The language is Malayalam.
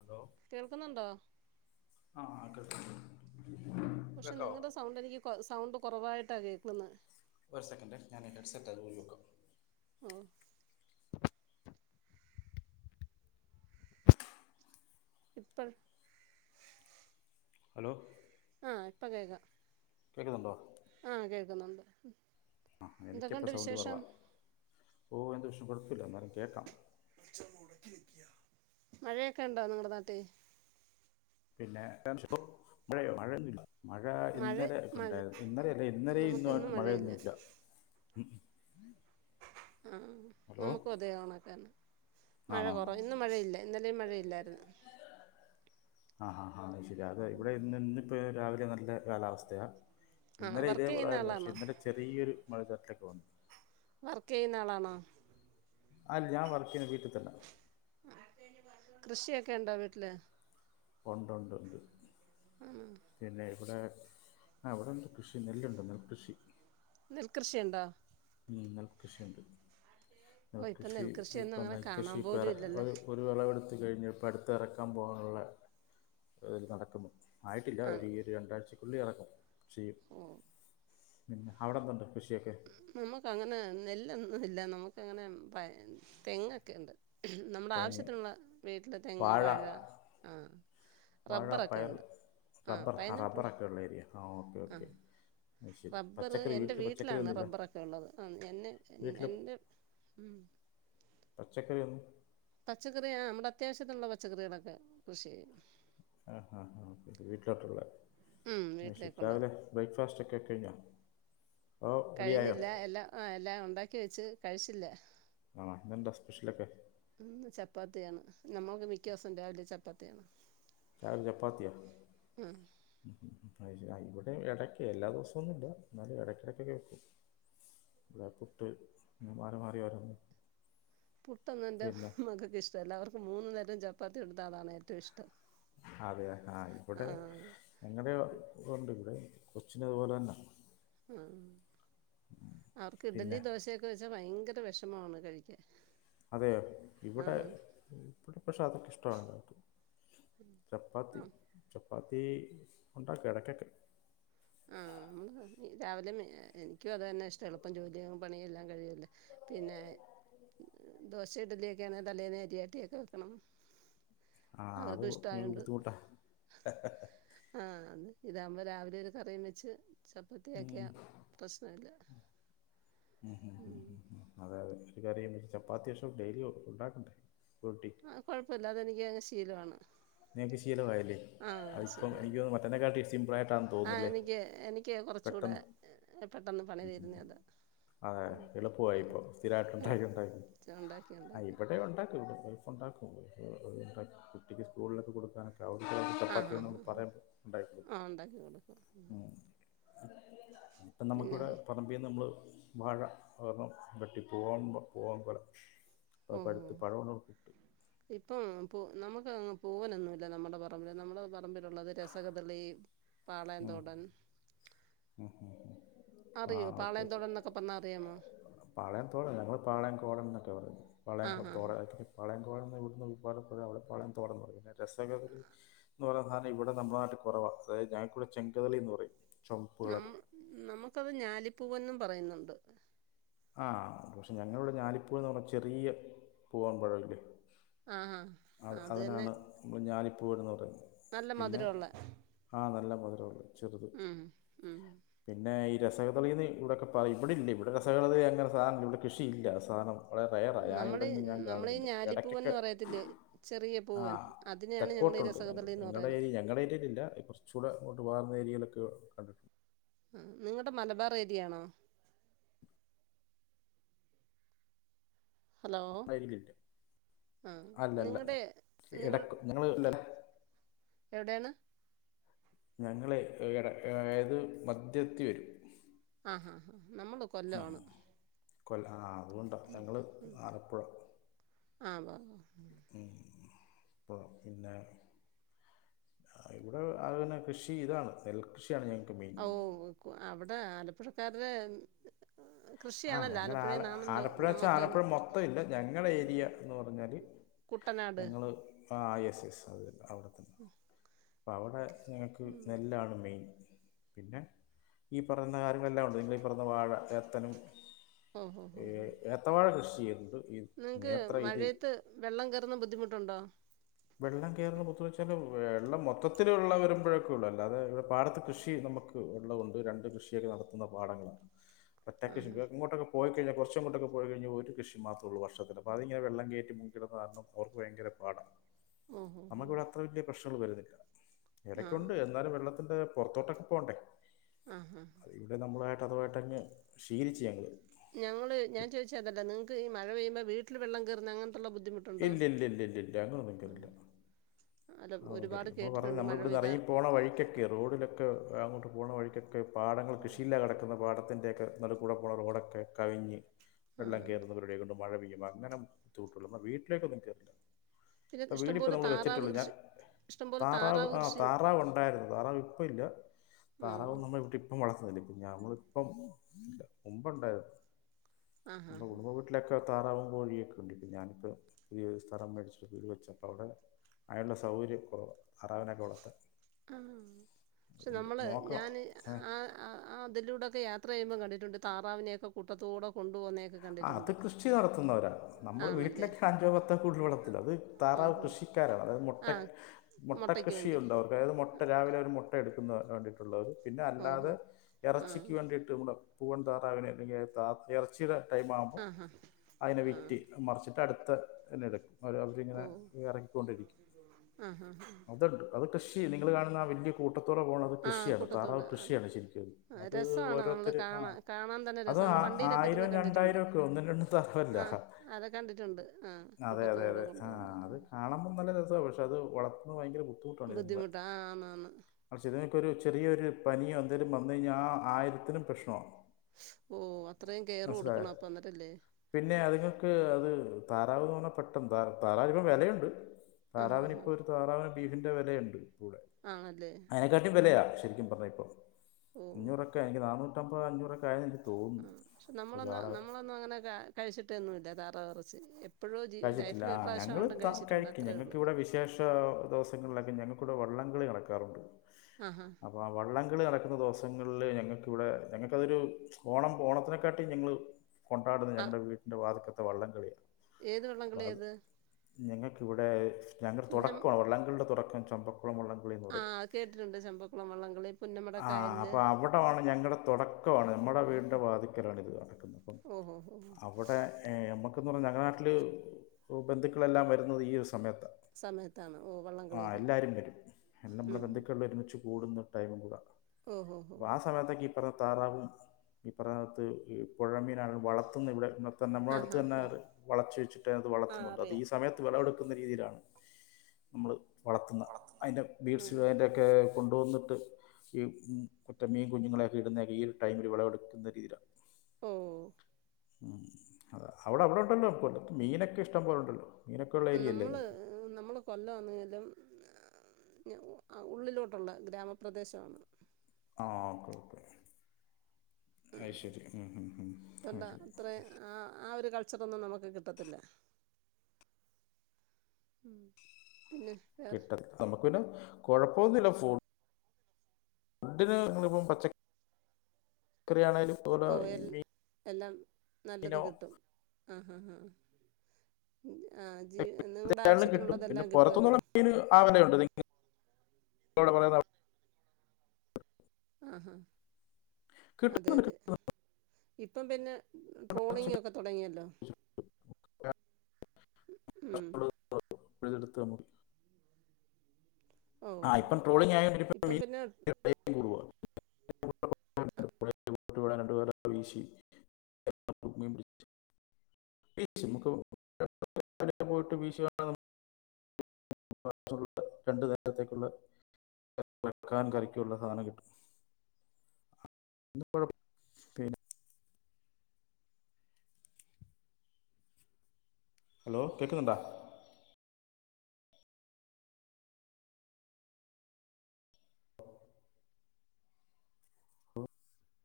ഹലോ കേൾക്കുന്നുണ്ടോ? ആ കേൾക്കാം കേൾക്കാം പക്ഷേ കേക്കാവോ നിങ്ങളുടെ സൗണ്ട് എനിക്ക് സൗണ്ട് കുറവായിട്ടാ കേ നിന്ന് ഒരു സെക്കന്റേ ഞൻ എന്റെ ഹെഡ്സെറ്റ് ആത് ഊരി വെക്കാ ഉം ഇപ്പൾ ഹലോ ആ ഇപ്പൊ കേക്കാ കേക്കുന്നുണ്ടോ? ആ കേക്കുന്നുണ്ട് ഉം ആ എനിക്കപ്പോൾ എന്തൊക്കെണ്ട് സൗണ്ട് വിശേഷം കുറവാണ് ഓ എന്ത് വിശം കുഴപ്പ ഇല്ല എന്നാലും കേക്കാം കുറച്ചങ് ഓടക്കി നിക്യാ മഴയൊക്കെ ഉണ്ടോ നിങ്ങടെ നാട്ടി പിന്നെ [unintelligible] ഇവിടെ മഴയൊന്നുല്ല മഴ മഴ ഇന്നലെ ഒക്കെ മഴ ഉണ്ടായിരുന്നു ഇന്നലെ അല്ല ഇന്നലെയും നമുക്കിന്ന് ഇന്നുമായിട്ട് മഴയില്ല മഴയൊന്നുല്ല മു ആ നമുക്കും അതേ ഓണാക്കന്നെ മഴ ആണോ കുറവ ഇന്ന് മഴയില്ല ഇന്നലെം മഴയില്ലായിരുന്നു ആ ഹ ഹ പിന്നാതെ ഇവിടെ ഇന്ന്ന്ന് ഇപ്പോ ഇത് രാവിലെ നല്ല കാലാവസ്ഥയാ ആണോ ഇന്നലെ വർക്ക് ചെയ്യുന്ന ഇതേപോലായിരുന്നു പക്ഷെ ആളാണോ ഇന്നലെ ചെറിയൊരു മഴ ചാറ്റലൊക്ക വന്ന് വർക്ക് ചെയ്യുന്ന ആളാണോ? അര് ഞാൻ വർക്ക് ചെയ്യണ വീട്ടിൽ തന്നാ കൃഷിയൊക്കെ ഉണ്ടോ വീട്ടില് ഒണ്ട്ണ്ട് ഒണ്ട് ആണോ പിന്നെ ഇവിടെ ആ ഇവിടെണ്ട് കൃഷി നെല്ലുണ്ട് നെൽകൃഷി നെൽകൃഷിണ്ടാ ഉം നെൽകൃഷിണ്ട് ഓ ഇപ്പം നെൽകൃഷി നെൽകൃഷിയൊന്നും ഇപ്പൊ അങ്ങനെ നെൽക്കൃഷി കാണാൻ പോലും ഇപ്പേറെ ഇല്ലല്ലേ ഒരു ഒരുവിളവ് എടു അതു കഴിഞ്ഞ് ഇപ്പ അടുത്തെ എറക്കാൻ പോവാനുള്ള ഇത് നടക്കുന്നു ആയിട്ടില്ല ഒരു ആണോ ഈ ഒരു രണ്ടാഴ്ച. ഉള്ളി അടക്കം ചെയ്യും ഓ പിന്നെ അവിടെന്തുണ്ട് കൃഷിയൊക്കെ നമുക്കങ്ങനെ നെല്ലൊന്നും ഇല്ല നമുക്കങ്ങനെ പൈ തെങ്ങൊക്കെണ്ട് നമ്മുടെ തെങ്ങ് ആവശ്യത്തിനുള്ള വീട്ടില് തെങ്ങ് വാഴ ആ വാഴ റബ്ബറൊക്കെ പയർ ഉണ്ട് ആ റബ്ബർ പൈനാപ്പിൾ റബ്ബറൊക്കെ ഉള്ള ഏരിയ ആ ഓക്കെ ആ ഓക്കെ അത് ശരി റബ്ബർ പച്ചക്കറി എൻ്റെ വീട്ടിൽ പച്ചക്കറി വീട്ടിലാണ് ഒന്നുമില്ല റബ്ബറൊക്കെ ഉള്ളത് ആ എന്നെ വീട്ടിൽ എൻ്റെ ഉം പച്ചക്കറി ഒന്ന് പച്ചക്കറിയാ നമ്മുടെ അത്യാവശ്യത്തിനുള്ള പച്ചക്കറികളൊക്കെ കൃഷി ചെയ്യും ആ ആ വീട്ടിലോട്ടുള്ള ഉം, ആ ശരി വീട്ടിലേക്കുള്ള രാവിലെ ബ്രേക്ക്ഫാസ്റ്റ് ഒക്കെ കഴിഞ്ഞോ ഓ റെഡിയായോ കഴിഞ്ഞില്ല എല്ലാം ആ എല്ലാം ഉണ്ടാക്കി വെച്ച് കഴിച്ചില്ല ആ ഇന്നെന്താ സ്പെഷ്യലൊക്കെ ഇന്ന് ചപ്പാത്തിയാണ് നമ്മുക്ക് മിക്ക ദിവസവും രാവിലെ ചപ്പാത്തിയാണ് രാവിലെ ചപ്പാത്തിയോ ഉം. അയ് ശരി [unintelligible] അയും ഇടയ്ക്ക് എല്ലാ ദിവസമ ഒന്നുമ ഇില്ല എന്നാലും ഇടയ്ക്കിടയ്ക്കൊക്കെ വയ്ക്കും ഇവിടെ പുട്ട് ഇങ്ങനെ മാറി മാറി വരും പുട്ടൊന്നും എൻറെ മകൾക്ക് ഇഷ്ടമല്ല അവർക്ക മൂന്ന നേരം ചപ്പാത്തി എടുത്താതാണ് ഏറ്റവും ഇഷ്ടം അതെ ആ ഇവിടെ ആഹ് എങ്ങടെണ്ട് ഇവിടെ കൊച്ചിനതുപോലെ തന്നെ ആ അവർക്ക് ഇഡലി പിന്നെ ദോശൊക്കെ വെച്ചാ ഭയര ഭയങ്കര വിഷമാണ് കഴിക്കാൻ അതെ ഇവിടെ ആഹ് ഇവിടെ പ്രക്ഷ അതൊക്കെ ഇഷ്ടോറണ്ട ചപ്പാത്തി ആഹ് പ്പത്തി ഉണ്ടാക്കും ഇടയ്ക്കൊക്ക ആ രാവിലെ എനിക്കും അത് തന്നെ ഇഷ്ടള്ള ഇപ്പം ജോലിയും പണിയ എല്ലാം കഴൂല്ല പിന്നെ ദോശയിഡലിയൊക്കെയ ആണെങ്ക തലനേ അരി ആട്ടിയൊക്കെ വെക്കണം ആ അത് അവർക്കും ഇഷ്ടമായോണ്ട് ബുദ്ധിമുട്ടാ ഇതാകുമ്പോ രാവില ഒരു കറിയും വെച്ച് ഉ ചപ്പാത്തിയാക്കിയാൽ പ്രശ്നമില്ല ഉ ഉ ഉം അതെ അതെ ഇ കറിയ ചപ്പാത്തി ഒ ദിവസം ഡെയിലി ഫുണ്ടാക്കണ്ട ആ കൊഴപ്പമില്ല അത് എനിക്ക് ശീലമാണ് നീപ്പ ശീലമായി ആഹ് അപ്പ ശീലമാണ് എനിക്ക് മറ്റെക്കാളട്ട സിംപിൾ ആയിട്ടാെന്ന് ആ തോന്നുന്നില്ലേ എനിക്ക് എനിക്ക് കുറച്ചുകൂടെ പെട്ടെന്ന് പെട്ടെന്ന് പണി തീരുന്നതാ അതെ ഉം എളുപ്പ ഉം ഇപ്പ സ്ഥിരമായിട്ട്ണ്ടാക്കി ഉണ്ടാക്കി എളുപ്പം ഉണ്ടാക്കി ആ ഉണ്ടാക്കി ഇവിടെേ ഉണ്ടാക്കൂഫണ്ടും [unintelligible] കുട്ടി ഇസ് സ്കളിലൊകെ കൊടുക്കാൻ [unintelligible] ആ ഹാ ചപ്പാത്തിന്നു ഹാ ഹാ പറയാൻ ആ ഉണ്ടാക്കി കൊടുക്കും [unintelligible] മ് ഇപ്പം പിന്നെ നമുക്കിവിടെ പറമ്പിന്ന് നമ്മള് വാഴ ഒരണം വെട്ടി പൂവാൻ പൂവാൻ പയം ഓഹോ ഇപ്പ നമുക്ക് അങ് പൂവാനൊന്നുമല്ല നമ്മുടെ പറമ്പിൽ നമ്മുടെ പറമ്പിലുള്ളത് രസകതളി ഉം പാളയന്തോടൻ ഉം ഉം ആ അറിയോ ഓക്കെ ഓക്കെ പാളയംന്തോടന്നൊക്കെ പറഞ്ഞാ അറിയാമോ പളം കോടം എന്നൊക്കെ പറ പളയം ആ [unintelligible] ഹാ ഹാ പ ഇവിടുന്ന്ല അവിടെ പായൻ തുടന്ന്യും പിന്നെ രസകലി എന്ന് പറയ നമ്മുടെ നാട്ടിൽ കുറവാ ഞങ്ങൾക്കിവിടെ ചെങ്കദളി എന്ന് പറയും ചുമപ്പ് കളർ നമ് നമുക്കത് ഞാലി പൂവൻ പറയുന്നുണ്ട് ആ പക്ഷേ ഞങ്ങളിവിടെ ഞാലിപ്പൂ എന്ന് പറഞ്ഞാൽ ചെറിയ പൂവൻ പഴമില്ലേ ആ ഹാ അ അത് തന്നെ അതിനാണ് ഞാ പൂവൻ എന്ന് പറയും നല്ല മധുരംള്ള നല്ല മധുരമുള്ള ചെറുത് പിന്നെ ഇ രസംഗളന്ന് ഇവിടെ. ക്കെ പറയ ഇടില്ല ഇവിടെ [unintelligible] അങ്ങനെ സാനം ഇവിടെ കൃഷിയില്ല സാനം വളരെ റയറാ ഞാൻ നമ്മള് ഇവിടെങ്കിലും ഞാൻ നമ്മളീ കാണുന്നില്ല ഇടയ്ക്കൊക്കെ ഞാലിപ്പൂവൻന്ന് പറയത്തില്ലേ ചെറിയ ആ പൂവൻ അതിനെയാണ് ഞങ്ങളീ തെക്കോട്ടുണ്ട് ഞങ്ങ രസകദളിന്ന് ഞങ്ങളുടെ പറയണെ ഏ ഞങ്ങളുടെ ഏരിയൽ ഇല്ല കുറച്ച കൂടെ വാർ നേരിയയിലൊക്കെ ക നിങ്ങളടെ മലബാർ ഏരിയയാണോ ഹലോ ഞങ്ങളുടെ ഏരിയയിലില്ല ആ അല്ല അല്ല നിങ്ങളുടെ നിങ്ങൾ ഇടക്ക് ആ ഞങ്ങൾ എവിടെയാണ് ഞങ്ങള് [unintelligible] മദ്യത്തി വരും ആഹ ഉ കൊല്ല ആ അതുകൊണ്ടാ ഞങ്ങള് ഉം. ആലപ്പുഴ ആ ഉവ്വ് ഉവ്വ് ഉ പിന്നെ ഇവിടെ അന്നെ കൃഷി ഇതാണ് നെൽകൃഷി യാണ് ഞങ്ങൾക്ക് മെയിൻ ഓ കു- അവിടെ ആലപ്പുഴക്കാരുടെ ആഹ കൃഷിയാണല്ലോ ഞങ്ങള ആ ആലപ്പുഴേന്നാണല്ലോ ആലപ്പുഴ വച്ചാ നമുക്ക് ആലപ്പുഴ മൊത്തം ഇല്ല ഞങ്ങളുടെ ഏരിയ എന്ന് പറഞ്ഞാല് കുട്ടനാട് ഞങ്ങള് അ വിസ് ഉം ഹ് പ്പ അവടെ ഞങ്ങൾക്ക് നെല്ലാണ് മെയിൻ പിന്നെ ഈ പറയുന്ന കാര്യങ്ങളെല്ലാം ഉണ്ട് നിങ്ങളീ ഈ പറഞ്ഞ വാഴ ഏത്തനും ഓ ഹോ ഏ ഹോ ഹോ ഏത്തവാഴ കൃഷി ചെയ്യുന്നു. നിങ്ങക്ക് മഴയത്ത് വെള്ളം കയറുന്ന ബുദ്ധിമുട്ടുണ്ടോ? വെള്ളം കയറുന്നത്തന്ന് വെച്ചാല് വെള്ളം മൊത്തത്തി ഉള്ള വരുമ്പോഴൊക്കെ ഉള്ളു അല്ലാതെ ഇവിടെ പാടത്ത് കൃഷി നമുക്ക് ഉള്ളത് കൊണ്ട് രണ്ട് കൃഷിയൊക്കെ നടത്തുന്ന പാടങ്ങളാണ് ഒറ്റ ആ കൃഷി ഹാ ഇങ്ങോട്ടൊക്കെ പോയിക്കഴിഞ്ഞാ കുറച്ച ങ്ങോട്ടൊക്ക പോയി കഴിഞ്ഞാൽ കൃഷി മാത്രേ ഉള്ളൂ വർഷത്തി അതിങ്ങനെ വെള്ളം കറ്റി മുക്കടുന്ന കാരണം അവർക്ക് ഭയങ്കരപാടാണ് ഓ ഹോ ഹോ നമുക്കിവിടെ അത്ര വലിയ പ്രശ്നങ്ങൾ വരുന്ന ആ ഇടക്കുണ്ട് എന്നാലും വെള്ളത്തിന്റെ പുറത്തോട്ടൊക്കെ പോകണ്ടേ ആഹ ഹഹ അതുമായിട്ടങ്ങ് ശീലിച്ച് ഞങ്ങൾ ഞങ്ങള് ഞാൻ ചോദിച്ച അതല്ല നിങ്ങക്ക് മഴ പെയ്യ്മ്പ വീട്ടിൽ വെള്ളം കയറ്ന്ന അങ്ങെ ഇല്ലില്ലില്ലില്ല അങ്ങനൊന്നും കേൾക്കില്ല അല്ല ഒരുപാട് അതൊക്കെല്ല നമ്മ പറഞ്ഞത് കേട്ടിട്ടുണ്ട് മഴ നമ്മളിവിടുന്ന് പെയ്ത ഇറങ്ങി പോണ വഴിക്കൊക്കെ റോഡിലൊക്കെ അങ്ങോട്ട് പോണ വഴിക്കൊക് ഒക്കെ പാടങ്ങൾ കൃഷിയില്ലാതെ കിടക്കുന്ന പാഠത്തിൻ്റെയൊക്കെ നടുക്കൂടെ പോണ റോഡ് ഒക്കെ കവിഞ്ഞ് ആ വെള്ളം കയറുന്നവരുടെ കൊണ്ട് മഴ പെയ്യുമാ അങ്ങനെ ചൂട്ടുള്ളപ്പ വീട്ടിലേക്കൊന്നും കേറില്ല പിന്നെ ഇഷ്ടംപോലെ താറാവ് കൃഷി ഇഷ്ടംപോലെ താറാവ് ആഹ് കൃഷി താറാവ് ഒണ്ടായിരുന്നു താറാവ് ഇപ്പ ഇല്ല ഉം താറാവ് നമ്മള വീട്ടി ഇപ്പം വളർത്തുന്നില്ല ഞമ്മളിപ്പം മുമ്പ് ണ്ടാര്ന്ന് ആഹാ നമ്മുടെ കുടുംബ വീട്ടിലൊക്കെ താറാവും കോഴിയൊക്കെ ഉണ്ടിപ ഞാനിപ്പ പുതിയ സ്ഥലം മേടിച്ച് വീട് വെച്ചപ്പ അവിടെ അയലൊള്ള സൗകര്യം കുറവ് താറാവിന വളത്താൻ ആ പക്ഷെ നമ്മള് നോക്കണം ഞാന് ഏ. ആ അതിലൂടൊക്കെ യാത്ര അത്രയും കണ്ടിട്ടുണ്ട് താറാവിനെയോക്കെ കുട്ടത്തോടെ കൊണ്ടു പോകുന്നേ അത് ക്രിസ്റ്റി നടത്തുന്നവരാ നമ്മള് വീട്ടിലെ ആണല്ലേ കാര്യം മൊത്തം കുടിവെള്ളത്തിലാവും അത് താറാവ് ഓഹോ കൃഷിക്കാരാണ് അത് ആ മോട്ട് മോട്ട മുട്ടയ്ക്ക് വേണ്ടി കൃഷിയുണ്ടോ അതായത് മോട്ട രാവിലെ ഒരു മുട്ട എടുക്കുന്ന വേണ്ടിയിട്ടുള്ളത് പിന്നെ അല്ലാതെ ഓഹോ ആ ഇറച്ചിക്ക് വേണ്ടിയിട്ട് നമ്മള് പൂവൺ താറാവിനെ അല്ലെങ്കിൽ ഇറച്ചിലുടെ ടൈ ആകുമ്പോ ആഹാ അതിനെ ആ വിറ്റി മറിച്ചിട്ട് അടുത്ത നടക്കും അവ അവരിങ്ങനെ ഓ ഇറക്കിക്കൊണ്ടിരിക്കും ആഹാ അതുണ്ട് അതൊ കഷ നിങ്ങൾ കാണുന്ന വലിയ കൂട്ട കൂട്ടത്തോടെ പോകണത് ആഹ് കൃഷിയാണ് കൂട്ടത്തോട് താറാവ് ആണ് കൃഷിയാണ് ശരിക്കത് ആഹ് അത് രസമാണ് നമ്മള് ഓരോരുത്തർ ആ കാണാൻ കാണാൻ തന്നെ അത് രസം നമ്മൾ വണ്ടിയിലൊക്കെ ഇരുന്ന് ആയിരം രണ്ട് കണ്ടിട്ടുണ്ട് ണ്ടായിരം ഒക്കെ ഒന്നും രണ്ടും തലല്ല ആഹ് അതെ കണ്ടിട്ടുണ്ട് ആഹ് അതെ അതെ കൂട്ടത്തോടെ അതെ ആ കൊണ്ടുപോകുന്നെ അത് കാണുമ്പോ നല്ല രസ പക്ഷ അത് വളർത്തുന്ന ഭയങ്കര ബുദ്ധിമുട്ടാ ബുദ്ധിമുട്ടാ ആഹ് ആന്ന് ആന്ന് ബുദ്ധിമുട്ട് ചെറിയൊരു പനിയോ എന്തേങ്കിലും വന്നു കഴിഞ്ഞാൽ ആ ആയിരത്തിനും പ്രശ്‌നമാ ഓ അത്രയും കെയർ കൊടുക്ക പിന്നെ അതുങ്ങൾക്ക് അത് താറാവുന്ന് പറഞ്ഞ പെട്ടെന്ന് താ താറാവ് ഇപ്പം വിലയുണ്ട് ആഹ് താറാവിന് ഇപ്പൊ ആഹ് ഒരു താറാവിന് ബീഫിന്റെ വിലയുണ്ട് കൂടെ ആണല്ലേ അതിനെക്കാട്ടും ആഹ് വിലയാണ് ശരിക്കും പറഞ്ഞാൽ ഇപ്പോൾ ഓഹ് അഞ്ഞൂറൊക്കെ എനിക്ക് നാന്നൂ പത്തമ്പത് അഞ്ഞൂറെക്കായ ഉം ക്ഷേ നമ്മളൊന്നും നമ്മളൊന്നും അങ്ങനെ കഴിച്ചിട്ടൊന്നും ഇല്ല താറാവിറച്ചി ശെ കഴിച്ചിട്ടില്ല ആ ഞങ്ങൾ ത കഴിക്കും അത്രേ ഉള്ളൂ ഞങ്ങൾക്കിവിടെ വിശേഷ ദിവസങ്ങളിലൊക്കെ ഞങ്ങൾക്ക് കൂടെ വളളം കളി നടക്കാറുണ്ട് ആഹാ അപ്പ വള്ളങ്ങളി നടക്ക പുന്ന ദിവസങ്ങളില് ഞങ്ങക്കിവിടെ ഞങ്ങക്കതൊരു ഓണം ഓണത്തിനെക്കാട്ടി ഞങ്ങള് കൊണ്ടാടുന്ന ആഹ് ഞങ്ങളുടെ വീട്ടിന്റെ വാതക്ക വള്ളം കളിയ ഏത് വള്ളം കളിയാ അത് ഞങ്ങൾക്കിവിടെ ഞങ്ങൾ തുടക്കമാണ് വള്ളങ്ങളുടെ തുടക്കം അക്കൻ ചമ്പക് ആ അത് കേട്ടിട്ട്ണ്ട് ചെമ്പക്കുളം വള്ളംകളി പുന്നമടക്കായലില് തോടക്കവാണ് നമ്മടെ വീടിൻ്റെ വാദ്ക്കലാണിത് ഓഹോ ഹോ അവ്ടെ ഏ [unintelligible] ഞങ്ങള [unintelligible] ബന്ധുക്കളെല്ലാം വരുന്നത് ഈ ഒരു സമ സമയത്താണ് ഓ വള്ളം ആ കളിക്ക് എല്ലാരും വരും നമ്മളെ ഉം ബന്ധുക്കൾ [unintelligible] കൂടുന്ന ടൈമും കൂടെ ഓഹോ അപ്പോൾ ആ സമയത്തൊക്കെ ഈ താറാവും ഈ പറഞ്ഞകത്ത് ഈ പോഴമീനാണ് വളത്തുന്ന ഇവിടെ [unintelligible] നമ്മളെ ആഹ് അടുത്ത് ഹാ തന്നെ ഹാ വളച്ച് വെച്ചിട്ട് അത് ആ വളത്തുന്ന് ഈ അറിയാം സമയത്ത് വെളവെടുക്കുന്ന രീതിയിലാണ് മ്മള് വളത്തുന്ന അയ്ന്റെ ബീഡ്സ് ഉം വെന്റൊക്കെ [unintelligible] ടോന്ന്ട്ട് ഈ കുറ്റ മീൻ കുഞ്ഞുങ്ങളെയൊക്കെ ഇടുന്ന ഈ ഒരു ടൈമില് വെളവെടുക്കുന്ന രീതിയിലാ ഓ ഉം അ അവടെ അവ [unintelligible] മീനൊക്കെ ഇഷ്ടംപോല ണ്ടല്ലോ നമ്മള് നമ്മള് കൊല്ലം ആന്നേലും ഞ അ ഉള്ളിലോട്ടുള്ള ഗ്രാമപ്രദേശാണ് ആ ഓക്കെ ഓക്കെ അഅ് ശെരി ഉം ഉം ഉം അഅ് അതുകൊണ്ട് ശെരി അത്ര ആ ആ ഒരു കൾച്ചറൊന്നും നമക്ക് കിട്ടത്തില്ല പിന്നെ വേറെ കിട്ടത് നമക്ക് പിന്നെ കോഴ പോന്നുല്ല ഫു ഡിന് നിങ്ങള്പ്പം പച്ച ഓ എൽ എല്ലാം നല്ലത് മീനോ കിട്ടും ആ ഹഹ ഹ [unintelligible] കിട്ടും പിന്നെ കിട്ടുമല്ലോ പൊറത്തുന്നുള്ള മീൻ ആവനുണ്ടോ നിങ്ങക്ക് [unintelligible] ആഹ അതെ കിട്ടുന്നുണ്ട് യതെ കിട്ടുന്നുണ്ട് ഇപ്പം പിന്നെ കുറച്ചൊക്കെ ട്രോളിംഗൊക്കെ തൊടങ്ങിയല്ലോ ഉം [unintelligible] പിഴ്തെടുത്താമതി ഓ ആ ഇപ്പം ട്രോളിംഗയൊണ്ട് ഇപ്പം പിന്നെ [unintelligible] കൂടുവാ [unintelligible] ക്ക് [unintelligible] പോയിട്ട് വീശി [unintelligible] രണ്ട നേരത്തേക്കുള്ള വക്കാൻ കറിക്കുള്ള സാനം കിട്ടും [unintelligible] ഹലോ കേക്കുന്നുണ്ടാ